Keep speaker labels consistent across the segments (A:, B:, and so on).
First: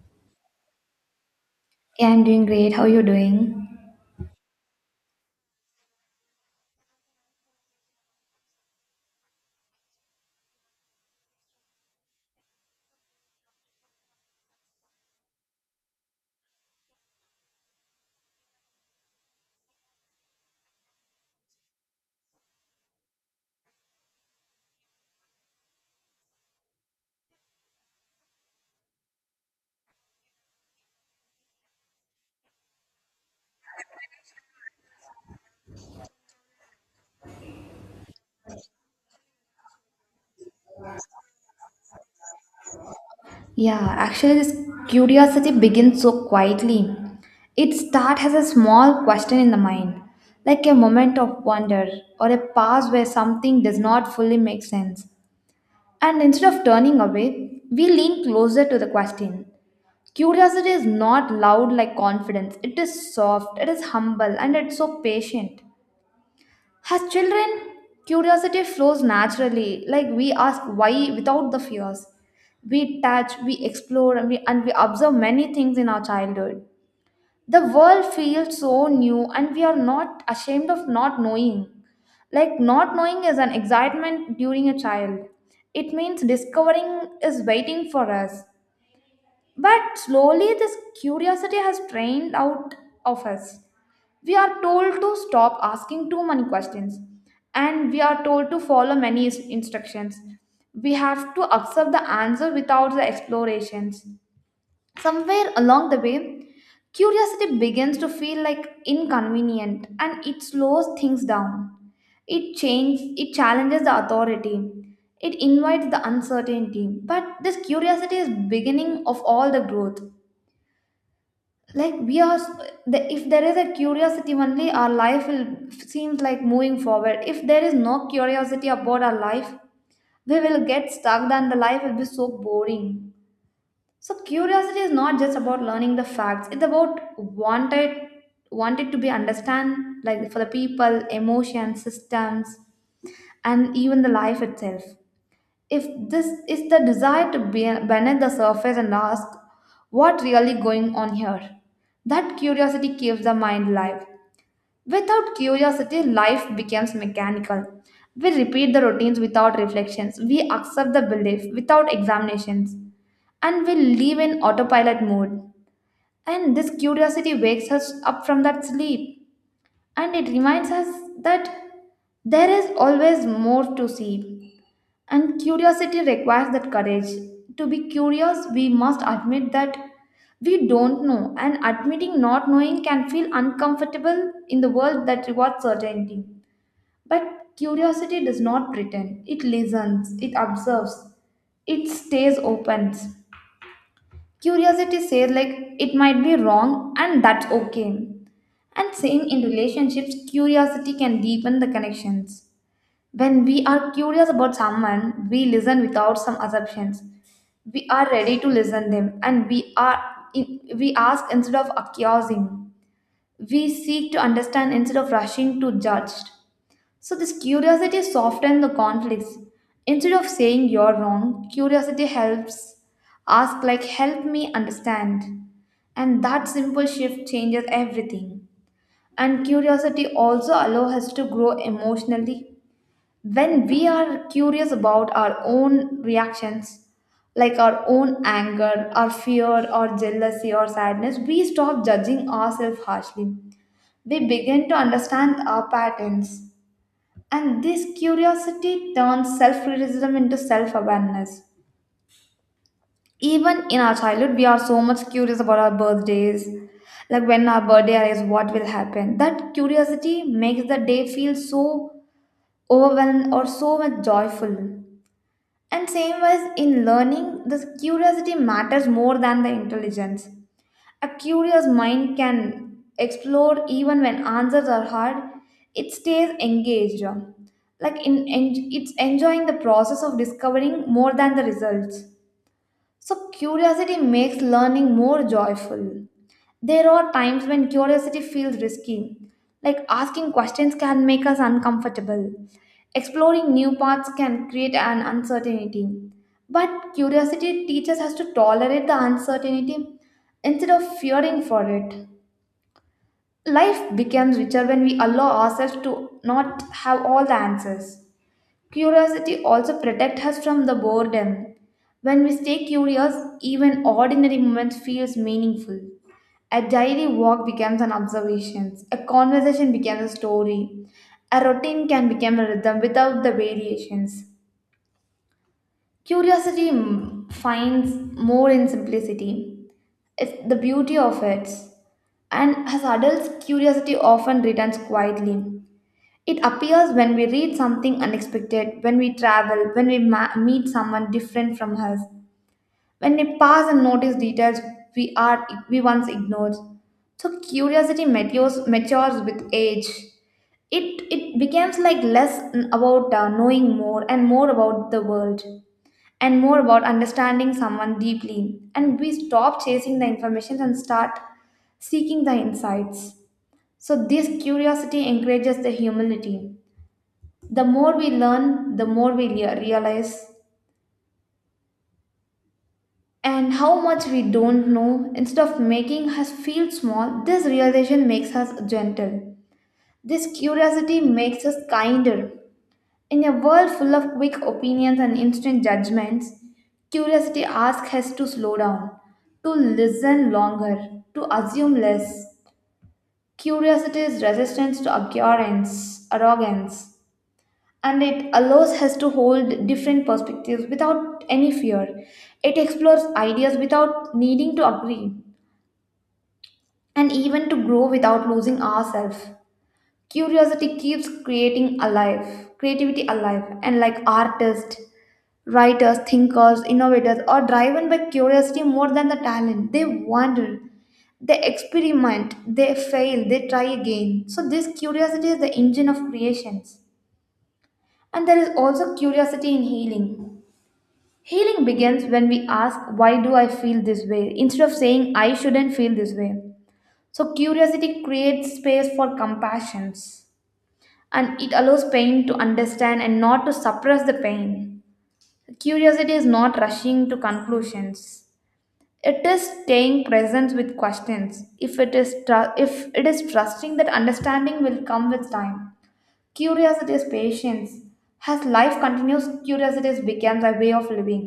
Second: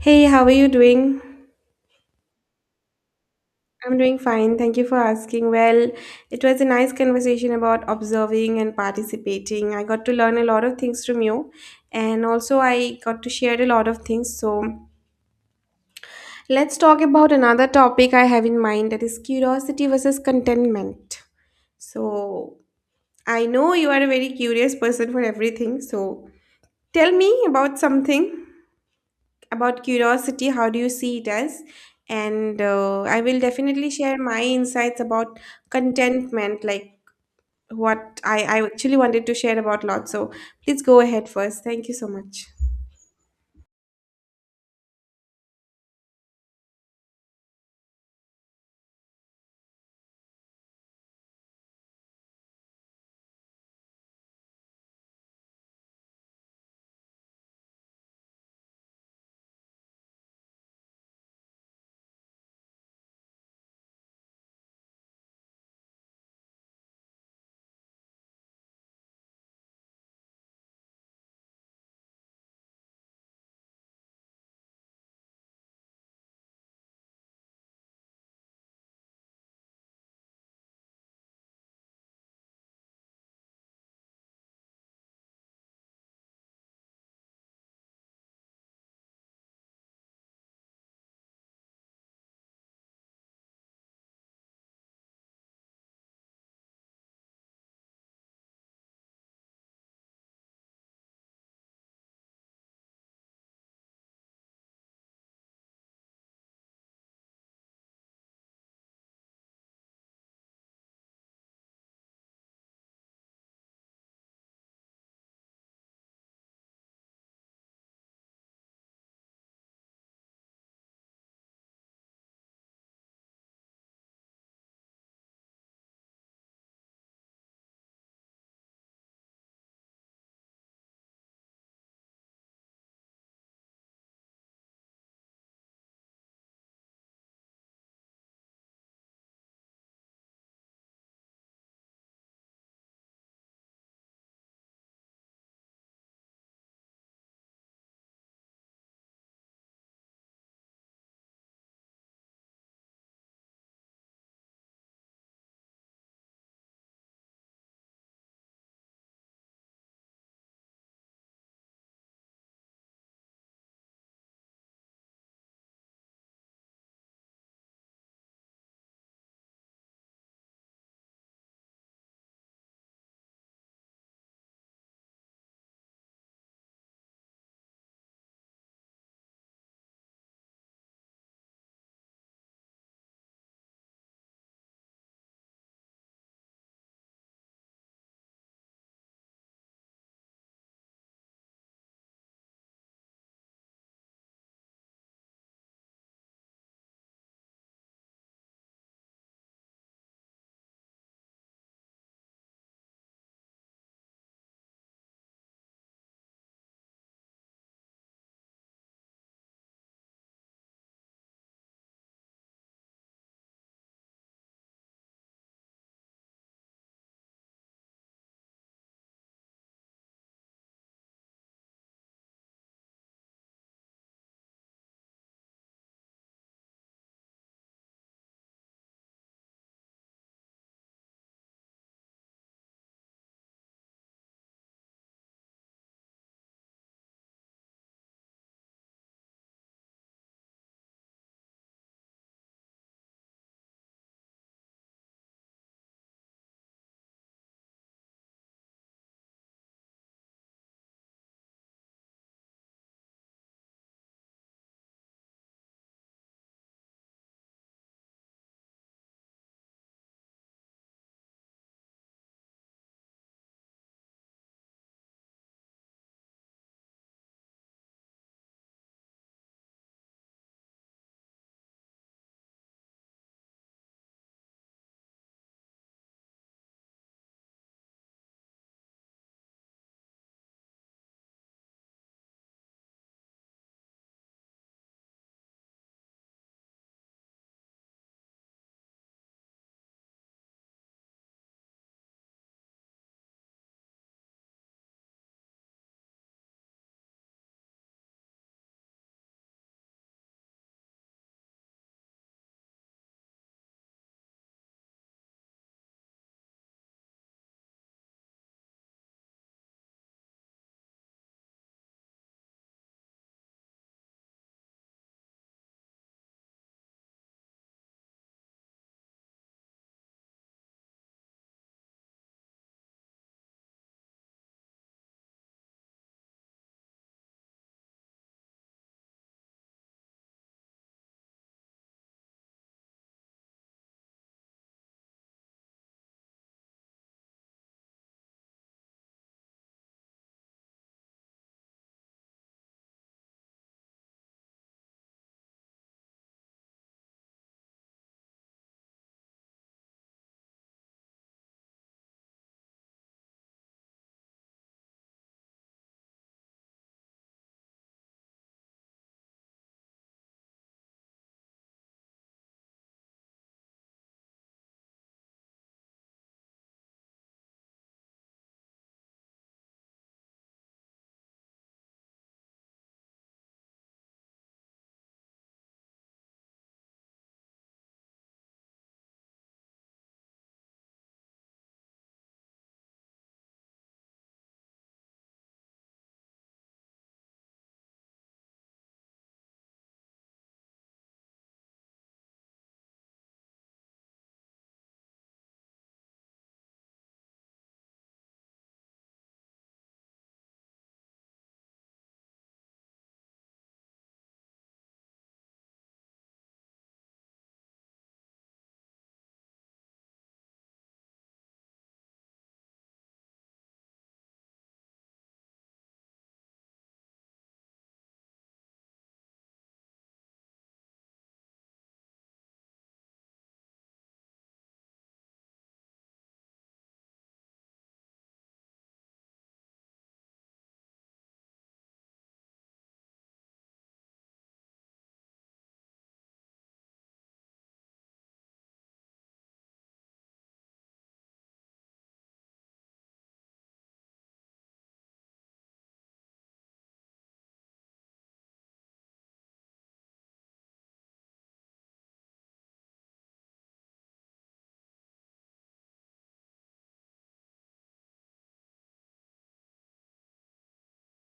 A: Hey, how are you doing?
B: Yeah, I'm doing great. How are you doing?
A: I'm doing fine. Thank you for asking. Well, it was a nice conversation about observing and participating. I got to learn a lot of things from you, and also I got to share a lot of things. So, let's talk about another topic I have in mind, that is curiosity versus contentment. So, I know you are a very curious person for everything. So, tell me about something, about curiosity, how do you see it as, and I will definitely share my insights about contentment, like what I actually wanted to share about lot. So please go ahead first, thank you so much.
B: Yeah, actually, this curiosity begins so quietly. It starts as a small question in the mind, like a moment of wonder or a pause where something does not fully make sense. And instead of turning away, we lean closer to the question. Curiosity is not loud like confidence. It is soft, it is humble, and it's so patient. As children, curiosity flows naturally, like we ask why without the fears. We touch, we explore, and we observe many things in our childhood. The world feels so new, and we are not ashamed of not knowing. Like, not knowing is an excitement during a child. It means discovering is waiting for us. But slowly, this curiosity has trained out of us. We are told to stop asking too many questions, and we are told to follow many instructions. We have to accept the answer without the explorations. Somewhere along the way, curiosity begins to feel like inconvenient and it slows things down. It changes, it challenges the authority. It invites the uncertainty. But this curiosity is beginning of all the growth, like we are s- the, if there is a curiosity only, our life will seems like moving forward. If there is no curiosity about our life, we will get stuck, then the life will be so boring. So curiosity is not just about learning the facts, it's about wanted to be understand, like for the people, emotions, systems, and even the life itself. If this is the desire to be beneath the surface and ask what really going on here, that curiosity keeps the mind alive. Without curiosity, life becomes mechanical. We repeat the routines without reflections, we accept the belief without examinations, and we live in autopilot mode. And this curiosity wakes us up from that sleep, and it reminds us that there is always more to see. And curiosity requires that courage. To be curious, we must admit that we don't know, and admitting not knowing can feel uncomfortable in the world that rewards certainty. But curiosity does not pretend, it listens, it observes, it stays open. Curiosity says, like, it might be wrong, and that's okay. And same in relationships, curiosity can deepen the connections. When we are curious about someone, we listen without some assumptions. We are ready to listen them, and we are, we ask instead of accusing. We seek to understand instead of rushing to judge. So this curiosity softens the conflicts. Instead of saying you're wrong, curiosity helps. Ask like help me understand. And that simple shift changes everything. And curiosity also allows us to grow emotionally when we are curious about our own reactions, like our own anger, our fear, or jealousy, or sadness, we stop judging ourselves harshly. We begin to understand our patterns. And this curiosity turns self criticism into self awareness. Even in our childhood, we are so much curious about our birthdays. Like when our birthday arrives, what will happen? That curiosity makes the day feel so overwhelmed or so much joyful. And same was in learning, the curiosity matters more than the intelligence. A curious mind can explore even when answers are hard. It stays engaged, like it's enjoying the process of discovering more than the results. So, curiosity makes learning more joyful. There are times when curiosity feels risky, like asking questions can make us uncomfortable. Exploring new paths can create an uncertainty. But curiosity teaches us to tolerate the uncertainty instead of fearing for it. Life becomes richer when we allow ourselves to not have all the answers. Curiosity also protects us from the boredom. When we stay curious, even ordinary moments feels meaningful. A daily walk becomes an observation. A conversation becomes a story. A routine can become a rhythm without the variations. Curiosity finds more in simplicity. It's the beauty of it. And as adults, curiosity often returns quietly. It appears when we read something unexpected, when we travel, when we meet someone different from us, when we pass and notice details we once ignored. So curiosity matures, matures with age. It becomes like less about knowing more and more about the world, and more about understanding someone deeply. And we stop chasing the information and start seeking the insights. So this curiosity encourages the humility. The more we learn, the more we realize and how much we don't know. Instead of making us feel small, this realization makes us gentle. This curiosity makes us kinder. In a world full of quick opinions and instant judgments, curiosity asks us to slow down, to listen longer, to assume less. Curiosity is resistance to arrogance. And it allows us to hold different perspectives without any fear. It explores ideas without needing to agree, and even to grow without losing ourselves. Curiosity keeps creativity alive, and like artists, writers, thinkers, innovators are driven by curiosity more than the talent. They wonder, they experiment, they fail, they try again. So, this curiosity is the engine of creations. And there is also curiosity in healing. Healing begins when we ask, why do I feel this way, instead of saying, I shouldn't feel this way. So, curiosity creates space for compassion, and it allows pain to understand and not to suppress the pain. Curiosity is not rushing to conclusions. It is staying present with questions. If it is trusting that understanding will come with time. Curiosity is patience. As life continues, curiosity becomes a way of living.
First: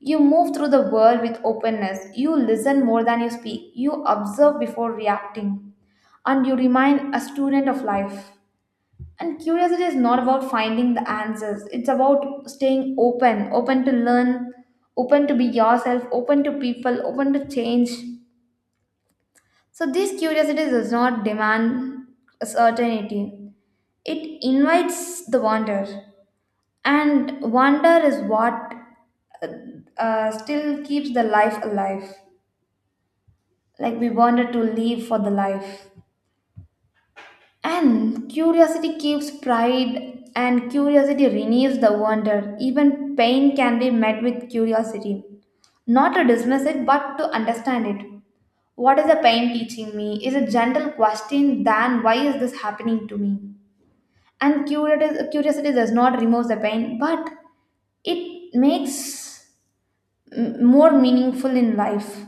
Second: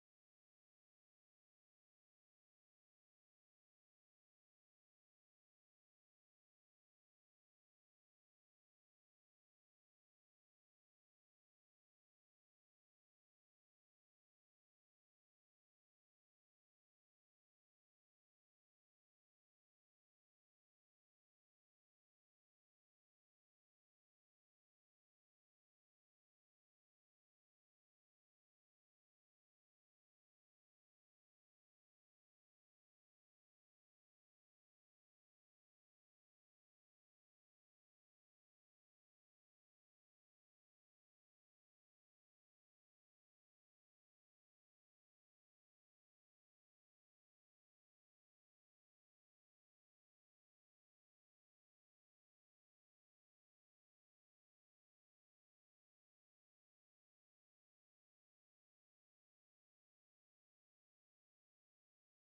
B: You move through the world with openness. You listen more than you speak. You observe before reacting. And you remain a student of life. And curiosity is not about finding the answers, it's about staying open, open to learn, open to be yourself, open to people, open to change. So, this curiosity does not demand a certainty, it invites the wonder. And wonder is what still keeps the life alive. Like we wanted to live for the life. And curiosity keeps pride, and curiosity renews the wonder. Even pain can be met with curiosity. Not to dismiss it, but to understand it. What is the pain teaching me is a gentle question than why is this happening to me? And curiosity does not remove the pain, but it makes more meaningful in life.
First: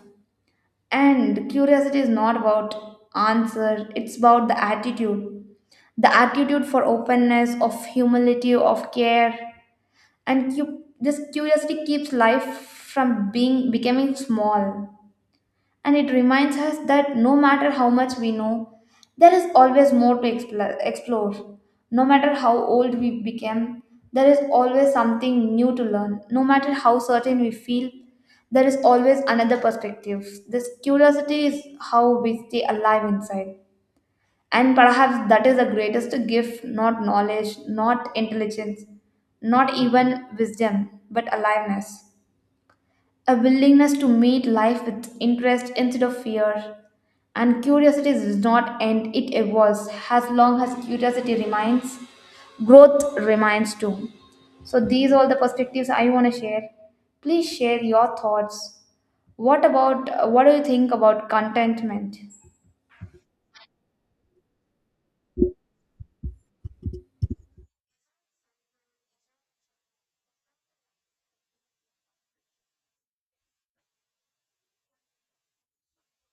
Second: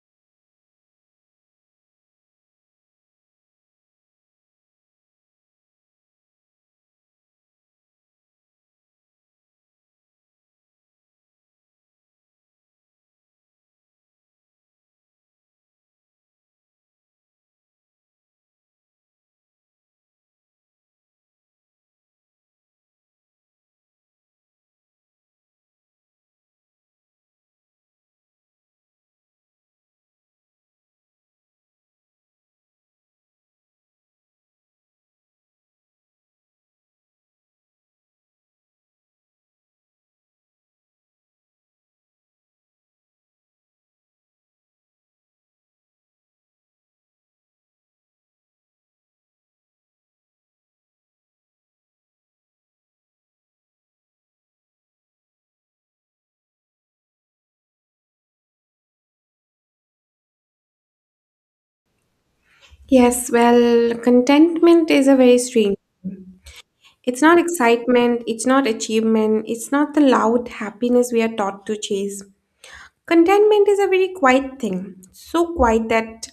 B: And curiosity is not about answer, it's about the attitude. The attitude for openness, of humility, of care. And you, this curiosity keeps life from being becoming small, and it reminds us that no matter how much we know, there is always more to explore. No matter how old we become, there is always something new to learn. No matter how certain we feel, there is always another perspective. This curiosity is how we stay alive inside. And perhaps that is the greatest gift, not knowledge, not intelligence, not even wisdom, but aliveness. A willingness to meet life with interest instead of fear. And curiosity does not end, it evolves. As long as curiosity remains, growth remains too. So, these are all the perspectives I want to share. Please share your thoughts. What do you think about contentment?
A: Yes, well, contentment is a very strange, it's not excitement, it's not achievement, it's not the loud happiness we are taught to chase. Contentment is a very quiet thing, so quiet that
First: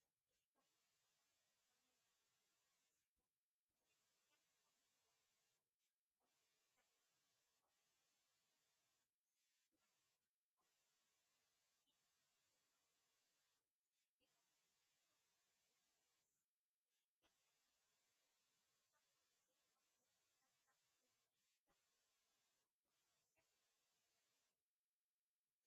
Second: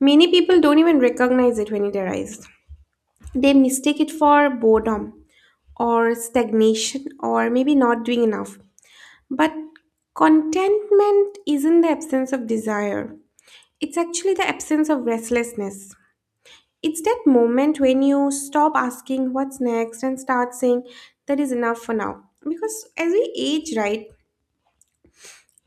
A: many people don't even recognize it when it arrives. They mistake it for boredom or stagnation or maybe not doing enough. But contentment isn't the absence of desire, it's actually the absence of restlessness. It's that moment when you stop asking what's next and start saying that is enough for now. Because as we age, right?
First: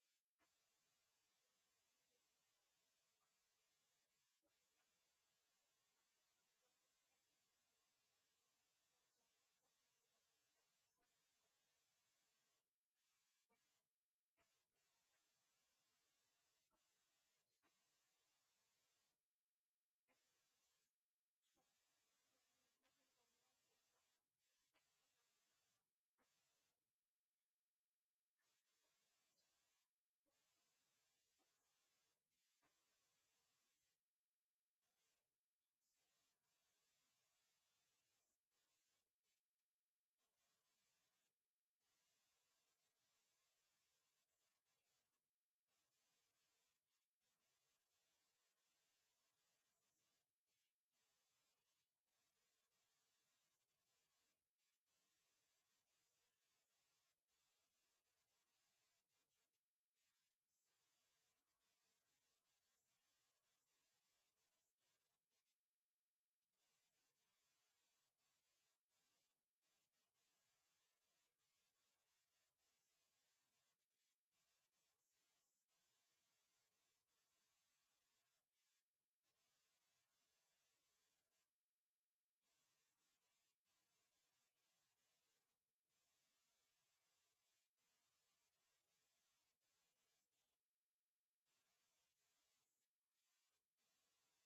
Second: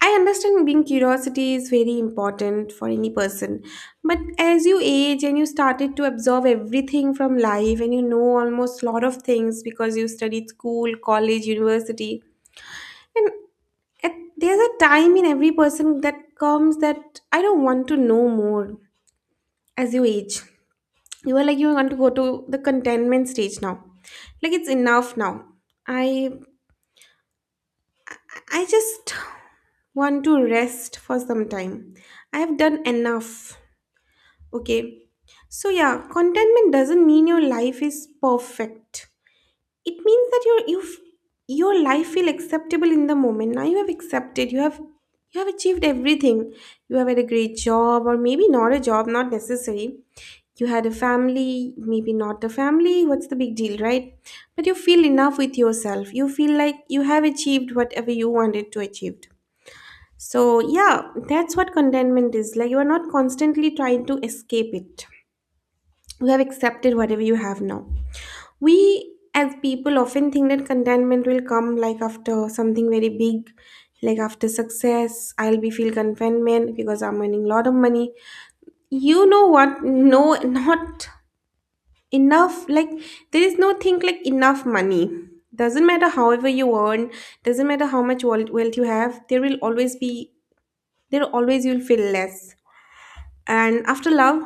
A: I understand being curiosity is very important for any person. But as you age and you started to absorb everything from life and you know almost lot of things because you studied school, college, university. And at, there's a time in every person that comes that I don't want to know more as you age. You are like, you want to go to the contentment stage now. Like, it's enough now. I, I just want to rest for some time. I have done enough. Okay. So, yeah, contentment doesn't mean your life is perfect. It means that your you your life feel acceptable in the moment. Now you have accepted, you have, you have achieved everything. You have had a great job or maybe not a job, not necessary. You had a family, maybe not a family, what's the big deal, right? But you feel enough with yourself, you feel like you have achieved whatever you wanted to achieve. So yeah, that's what contentment is, like you are not constantly trying to escape it. You have accepted whatever you have now. We as people often think that contentment will come like after something very big, like after success I'll be feel contentment because I'm earning a lot of money. You know what? No, not enough. Like, there is no thing like enough money. Doesn't matter however you earn, doesn't matter how much wealth you have, there will always be, there always you'll feel less. And after love,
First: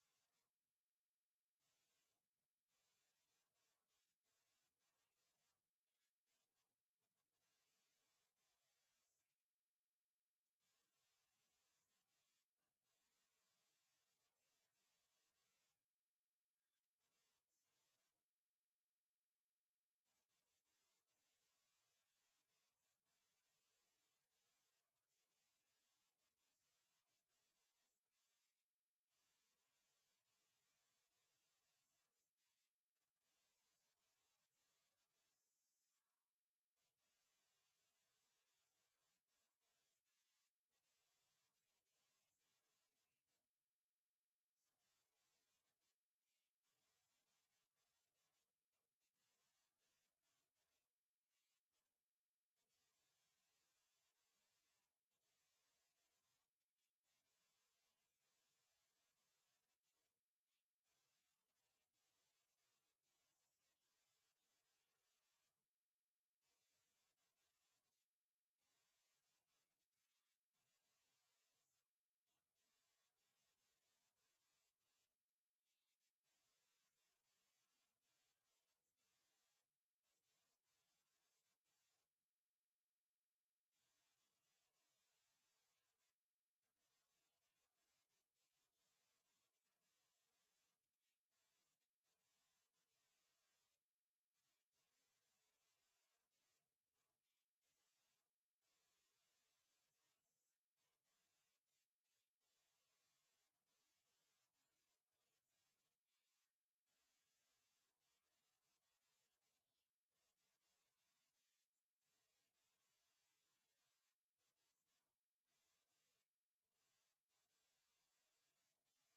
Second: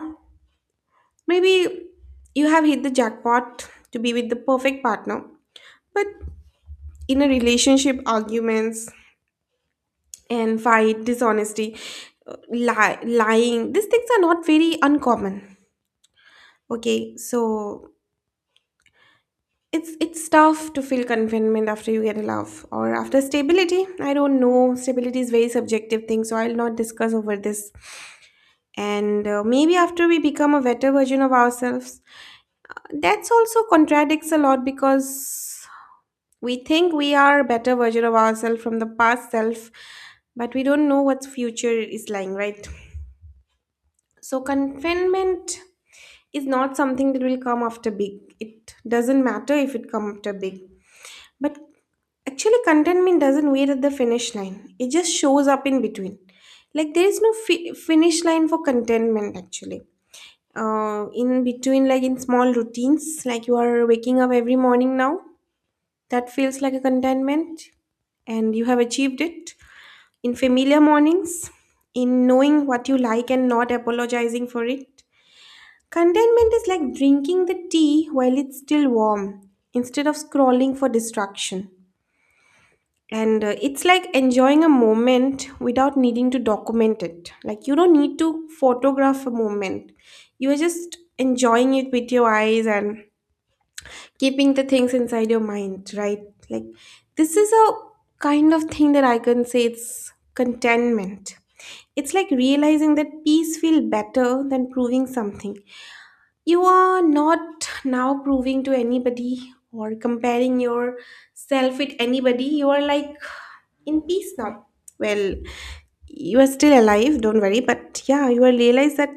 A: maybe you have hit the jackpot to be with the perfect partner, but in a relationship, arguments and fight, dishonesty, lying, these things are not very uncommon. Okay, so it's tough to feel contentment after you get a love or after stability. I don't know, stability is very subjective thing, so I'll not discuss over this. And maybe after we become a better version of ourselves, that's also contradicts a lot because we think we are a better version of ourselves from the past self, but we don't know what future is lying, right? So confinement is not something that will come after big. It doesn't matter if it comes after big. But actually contentment doesn't wait at the finish line. It just shows up in between. Like there is no finish line for contentment actually. In between, like in small routines, like you are waking up every morning now. That feels like a contentment, and you have achieved it. In familiar mornings, in knowing what you like and not apologizing for it. Contentment is like drinking the tea while it's still warm, instead of scrolling for distraction. And It's like enjoying a moment without needing to document it. Like, you don't need to photograph a moment, you are just enjoying it with your eyes and keeping the things inside your mind, right? Like, this is a kind of thing that I can say it's contentment. It's like realizing that peace feels better than proving something. You are not now proving to anybody or comparing yourself with anybody, you are like in peace now. Well, you are still alive, don't worry, but yeah, you will realize that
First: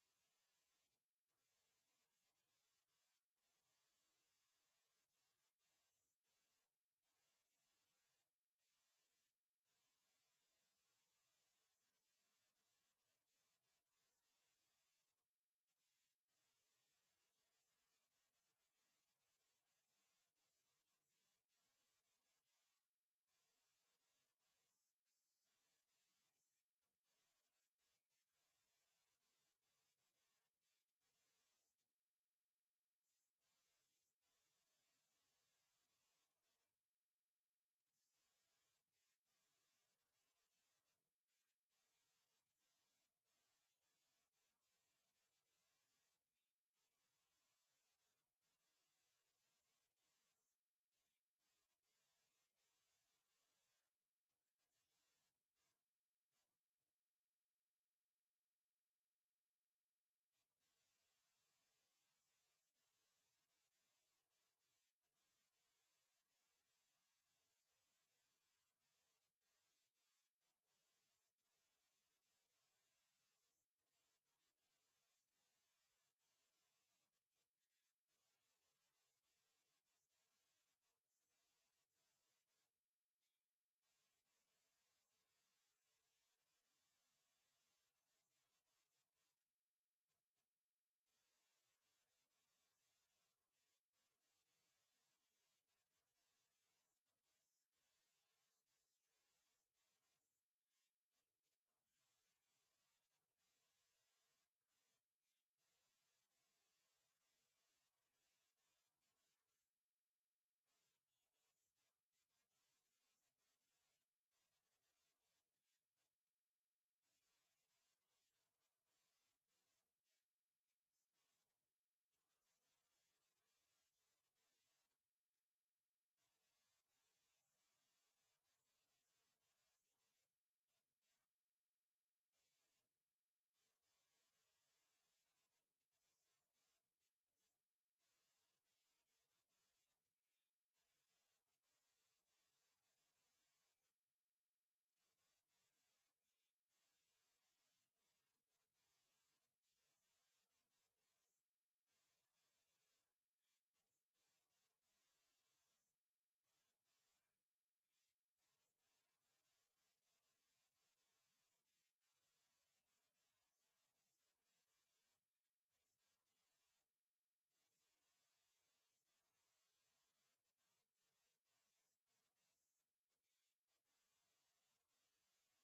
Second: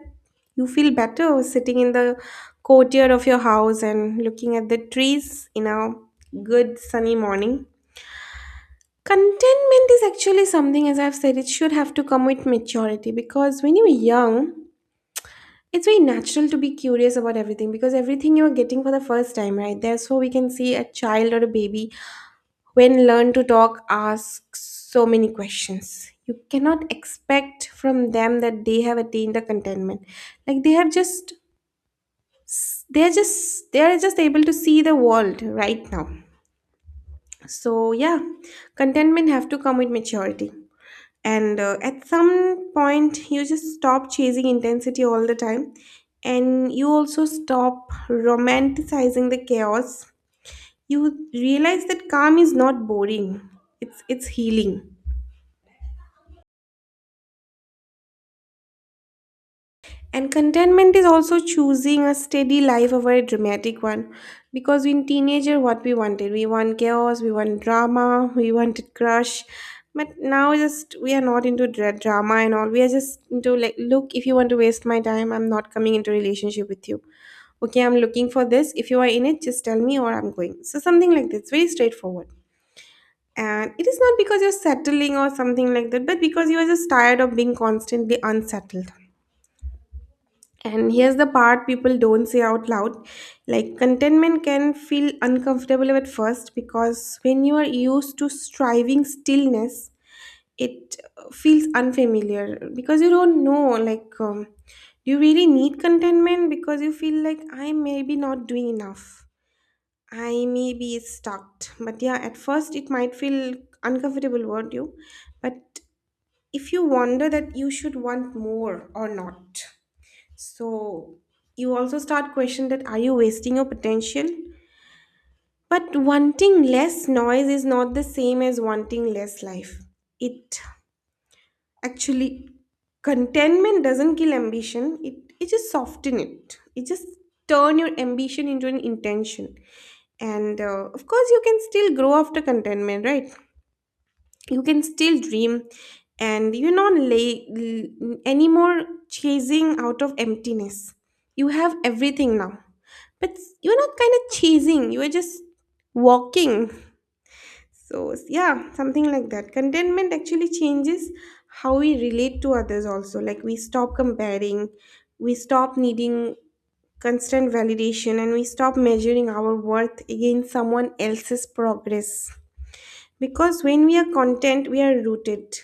A: you feel better sitting in the courtyard of your house and looking at the trees in a good sunny morning. Contentment is actually something, as I've said, it should have to come with maturity, because when you're young, it's very natural to be curious about everything because everything you're getting for the first time, right? There, so we can see a child or a baby when learn to talk asks so many questions, you cannot expect from them that they have attained the contentment. Like they have just, they're just able to see the world right now. So yeah, contentment have to come with maturity. And at some point you just stop chasing intensity all the time and you also stop romanticizing the chaos. You realize that calm is not boring, it's healing. And contentment is also choosing a steady life over a dramatic one. Because in teenager, what we wanted, we want chaos, we want drama, we wanted crush. But now, just we are not into drama and all. We are just into like, look, if you want to waste my time, I'm not coming into relationship with you. Okay, I'm looking for this. If you are in it, just tell me or I'm going. So something like this, very straightforward. And it is not because you're settling or something like that, but because you are just tired of being constantly unsettled. And here's the part people don't say out loud. Like, contentment can feel uncomfortable at first, because when you are used to striving stillness, it feels unfamiliar because you don't know, like, do you really need contentment? Because you feel like I may be not doing enough. I may be stuck. But yeah, at first it might feel uncomfortable, won't you? But if you wonder that you should want more or not, so you also start questioning that are you wasting your potential? But wanting less noise is not the same as wanting less life. It actually, contentment doesn't kill ambition. It just soften it. It just turn your ambition into an intention. And of course, you can still grow after contentment, right? You can still dream and you know anymore chasing out of emptiness. You have everything now, but you're not kind of chasing, you are just walking. So yeah, something like that. Contentment actually changes how we relate to others also, like we stop comparing, we stop needing constant validation, and we stop measuring our worth against someone else's progress. Because when we are content, we are rooted,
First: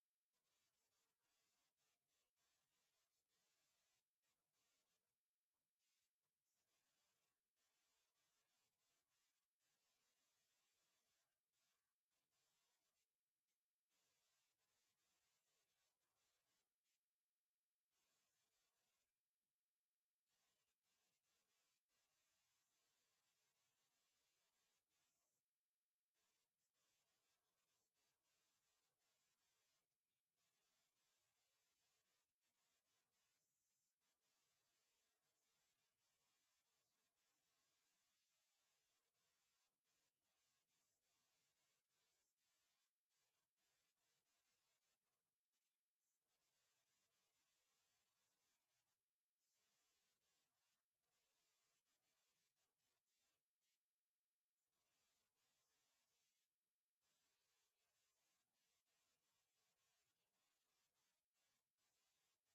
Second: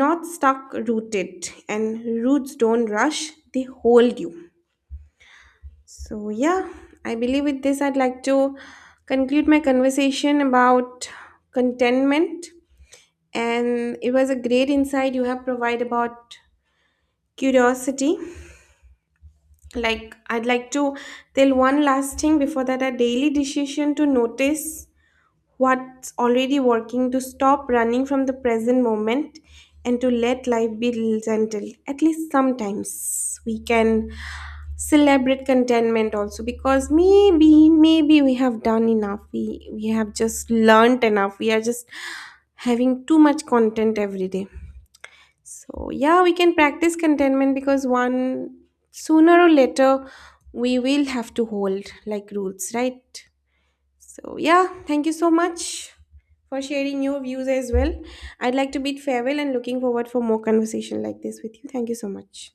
A: not stuck, rooted, and roots don't rush, they hold you. So yeah, I believe with this I'd like to conclude my conversation about contentment. And it was a great insight you have provided about curiosity. Like I'd like to tell one last thing before that, a daily decision to notice what's already working, to stop running from the present moment, and to let life be gentle. At least sometimes we can celebrate contentment also, because maybe, maybe we have done enough, we have just learned enough, we are just having too much content every day. So yeah, we can practice contentment because one, sooner or later, we will have to hold like rules, right? So, yeah, thank you so much for sharing your views as well. I'd like to bid farewell and looking forward for more conversation like this with you. Thank you so much.